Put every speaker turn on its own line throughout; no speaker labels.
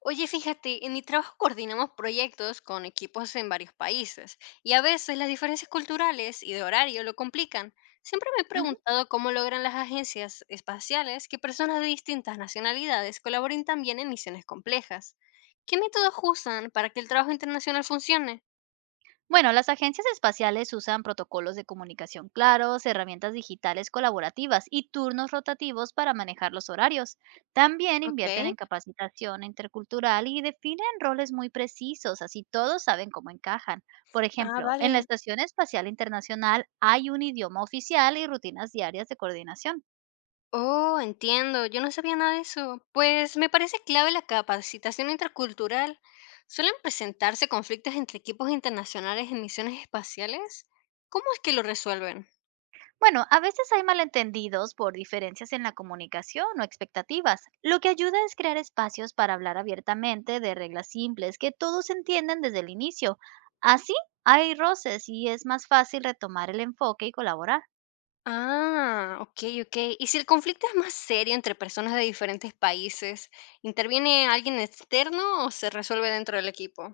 Oye, fíjate, en mi trabajo coordinamos proyectos con equipos en varios países y a veces las diferencias culturales y de horario lo complican. Siempre me he
Ujú.
preguntado cómo logran las agencias espaciales que personas de distintas nacionalidades colaboren también en misiones complejas. ¿Qué métodos usan para que el trabajo internacional funcione?
Bueno, las agencias espaciales usan protocolos de comunicación claros, herramientas digitales colaborativas y turnos rotativos para manejar los horarios. También invierten
Ok.
en capacitación intercultural y definen roles muy precisos, así todos saben cómo encajan. Por
Ah,
ejemplo, en la
vale.
Estación Espacial Internacional hay un idioma oficial y rutinas diarias de coordinación.
Oh, entiendo, yo no sabía nada de eso. Pues me parece clave la capacitación intercultural. ¿Suelen presentarse conflictos entre equipos internacionales en misiones espaciales? ¿Cómo es que lo resuelven?
Bueno, a veces hay malentendidos por diferencias en la comunicación o expectativas. Lo que ayuda es crear espacios para hablar abiertamente de reglas simples que todos entienden desde el inicio. Así hay roces y es más fácil retomar el enfoque y colaborar.
Ah, ok, ok. ¿Y si el conflicto es más serio entre personas de diferentes países, interviene alguien externo o se resuelve dentro del equipo?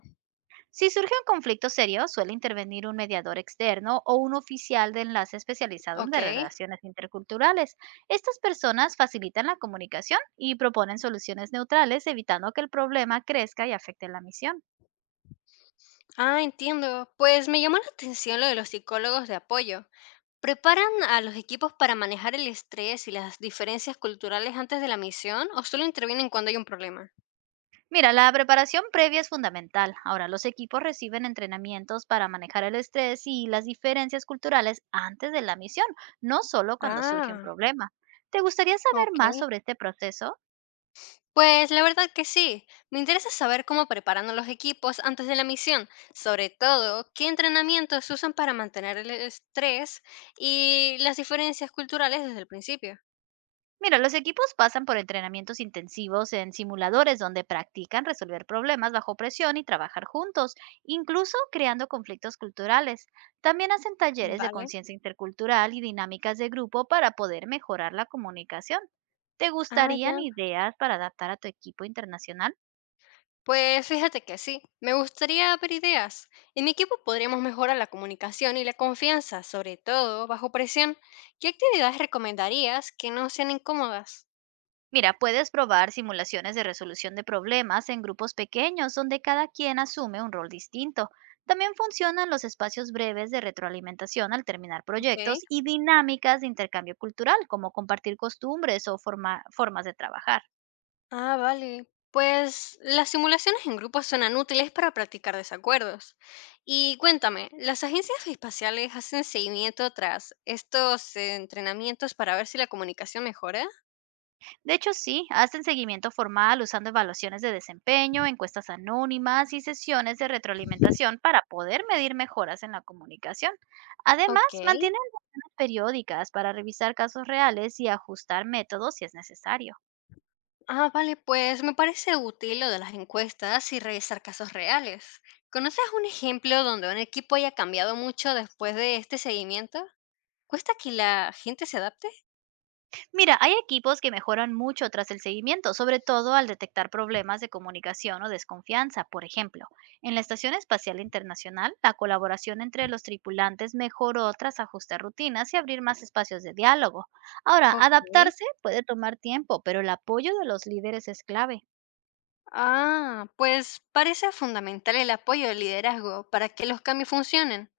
Si surge un conflicto serio, suele intervenir un mediador externo o un oficial de enlace especializado en
Ok.
de relaciones interculturales. Estas personas facilitan la comunicación y proponen soluciones neutrales, evitando que el problema crezca y afecte la misión.
Ah, entiendo. Pues me llamó la atención lo de los psicólogos de apoyo. ¿Preparan a los equipos para manejar el estrés y las diferencias culturales antes de la misión o solo intervienen cuando hay un problema?
Mira, la preparación previa es fundamental. Ahora, los equipos reciben entrenamientos para manejar el estrés y las diferencias culturales antes de la misión, no solo cuando surge un
Ah,
problema. ¿Te gustaría saber
ok.
más sobre este proceso?
Pues la verdad que sí. Me interesa saber cómo preparan a los equipos antes de la misión, sobre todo qué entrenamientos usan para mantener el estrés y las diferencias culturales desde el principio.
Mira, los equipos pasan por entrenamientos intensivos en simuladores donde practican resolver problemas bajo presión y trabajar juntos, incluso creando conflictos culturales. También hacen talleres de
Vale.
conciencia intercultural y dinámicas de grupo para poder mejorar la comunicación. ¿Te
Ah,
gustarían
ya.
ideas para adaptar a tu equipo internacional?
Pues fíjate que sí, me gustaría ver ideas. En mi equipo podríamos mejorar la comunicación y la confianza, sobre todo bajo presión. ¿Qué actividades recomendarías que no sean incómodas?
Mira, puedes probar simulaciones de resolución de problemas en grupos pequeños donde cada quien asume un rol distinto. También funcionan los espacios breves de retroalimentación al terminar proyectos
Ok.
y dinámicas de intercambio cultural, como compartir costumbres o formas de trabajar.
Ah, vale. Pues las simulaciones en grupo suenan útiles para practicar desacuerdos. Y cuéntame, ¿las agencias espaciales hacen seguimiento tras estos entrenamientos para ver si la comunicación mejora?
De hecho, sí, hacen seguimiento formal usando evaluaciones de desempeño, encuestas anónimas y sesiones de retroalimentación para poder medir mejoras en la comunicación. Además,
Ok.
mantienen reuniones periódicas para revisar casos reales y ajustar métodos si es necesario.
Ah, vale, pues me parece útil lo de las encuestas y revisar casos reales. ¿Conoces un ejemplo donde un equipo haya cambiado mucho después de este seguimiento? ¿Cuesta que la gente se adapte?
Mira, hay equipos que mejoran mucho tras el seguimiento, sobre todo al detectar problemas de comunicación o desconfianza. Por ejemplo, en la Estación Espacial Internacional, la colaboración entre los tripulantes mejoró tras ajustar rutinas y abrir más espacios de diálogo. Ahora,
Ok.
adaptarse puede tomar tiempo, pero el apoyo de los líderes es clave.
Ah, pues parece fundamental el apoyo del liderazgo para que los cambios funcionen.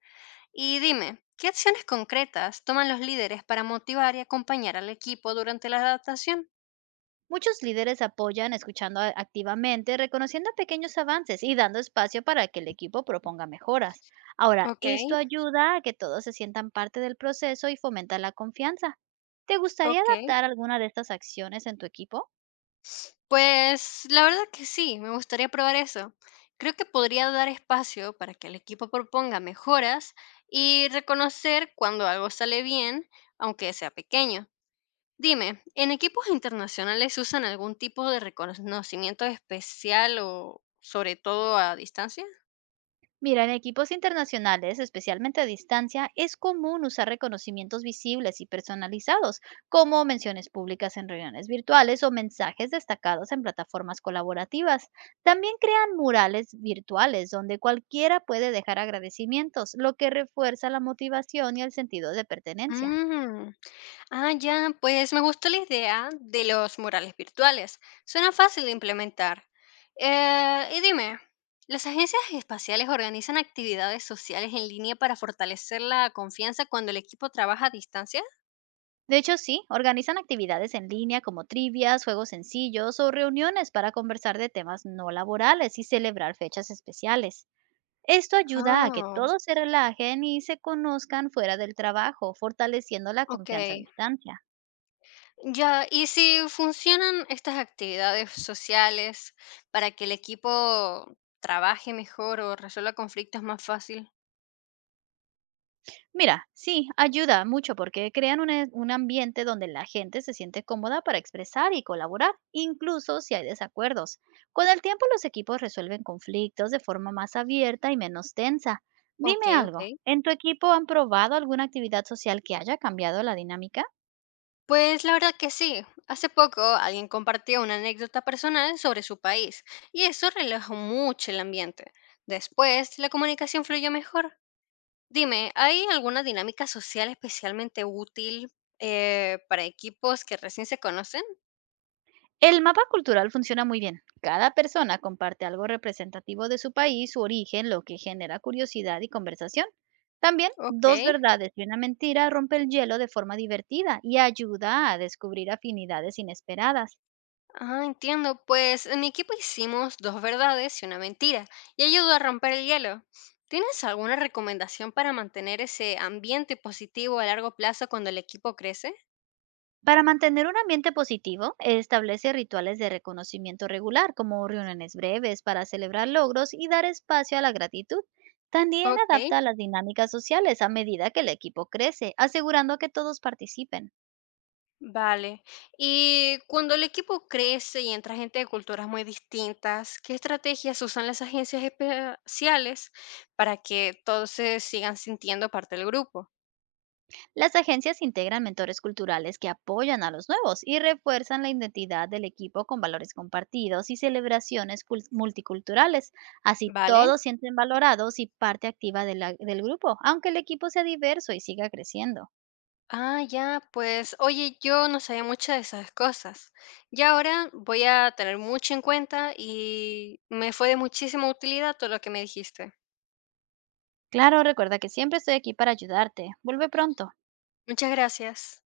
Y dime, ¿qué acciones concretas toman los líderes para motivar y acompañar al equipo durante la adaptación?
Muchos líderes apoyan escuchando activamente, reconociendo pequeños avances y dando espacio para que el equipo proponga mejoras. Ahora,
Ok,
esto ayuda a que todos se sientan parte del proceso y fomenta la confianza. ¿Te gustaría
ok.
adaptar alguna de estas acciones en tu equipo?
Pues, la verdad que sí, me gustaría probar eso. Creo que podría dar espacio para que el equipo proponga mejoras y reconocer cuando algo sale bien, aunque sea pequeño. Dime, ¿en equipos internacionales usan algún tipo de reconocimiento especial o sobre todo a distancia?
Mira, en equipos internacionales, especialmente a distancia, es común usar reconocimientos visibles y personalizados, como menciones públicas en reuniones virtuales o mensajes destacados en plataformas colaborativas. También crean murales virtuales donde cualquiera puede dejar agradecimientos, lo que refuerza la motivación y el sentido de pertenencia.
Mm. Ah, ya, pues me gusta la idea de los murales virtuales. Suena fácil de implementar. Y dime, ¿las agencias espaciales organizan actividades sociales en línea para fortalecer la confianza cuando el equipo trabaja a distancia?
De hecho, sí, organizan actividades en línea como trivias, juegos sencillos o reuniones para conversar de temas no laborales y celebrar fechas especiales. Esto ayuda a que
Ah,
todos se relajen y se conozcan fuera del trabajo, fortaleciendo la
ok.
confianza a distancia.
Ya, ¿y si funcionan estas actividades sociales para que el equipo trabaje mejor o resuelva conflictos más fácil?
Mira, sí, ayuda mucho porque crean un ambiente donde la gente se siente cómoda para expresar y colaborar, incluso si hay desacuerdos. Con el tiempo los equipos resuelven conflictos de forma más abierta y menos tensa.
Ok,
Dime
ok.
algo, ¿en tu equipo han probado alguna actividad social que haya cambiado la dinámica?
Pues la verdad que sí. Hace poco alguien compartió una anécdota personal sobre su país y eso relajó mucho el ambiente. Después, la comunicación fluyó mejor. Dime, ¿hay alguna dinámica social especialmente útil para equipos que recién se conocen?
El mapa cultural funciona muy bien. Cada persona comparte algo representativo de su país, su origen, lo que genera curiosidad y conversación. También, dos
Ok.
verdades y una mentira rompe el hielo de forma divertida y ayuda a descubrir afinidades inesperadas.
Ah, entiendo. Pues en mi equipo hicimos dos verdades y una mentira y ayudó a romper el hielo. ¿Tienes alguna recomendación para mantener ese ambiente positivo a largo plazo cuando el equipo crece?
Para mantener un ambiente positivo, establece rituales de reconocimiento regular, como reuniones breves para celebrar logros y dar espacio a la gratitud. También
Ok.
adapta las dinámicas sociales a medida que el equipo crece, asegurando que todos participen.
Vale. Y cuando el equipo crece y entra gente de culturas muy distintas, ¿qué estrategias usan las agencias especiales para que todos se sigan sintiendo parte del grupo?
Las agencias integran mentores culturales que apoyan a los nuevos y refuerzan la identidad del equipo con valores compartidos y celebraciones multiculturales. Así
¿Vale?
todos sienten valorados y parte activa de del grupo, aunque el equipo sea diverso y siga creciendo.
Ah, ya, pues, oye, yo no sabía muchas de esas cosas. Y ahora voy a tener mucho en cuenta y me fue de muchísima utilidad todo lo que me dijiste.
Claro, recuerda que siempre estoy aquí para ayudarte. Vuelve pronto.
Muchas gracias.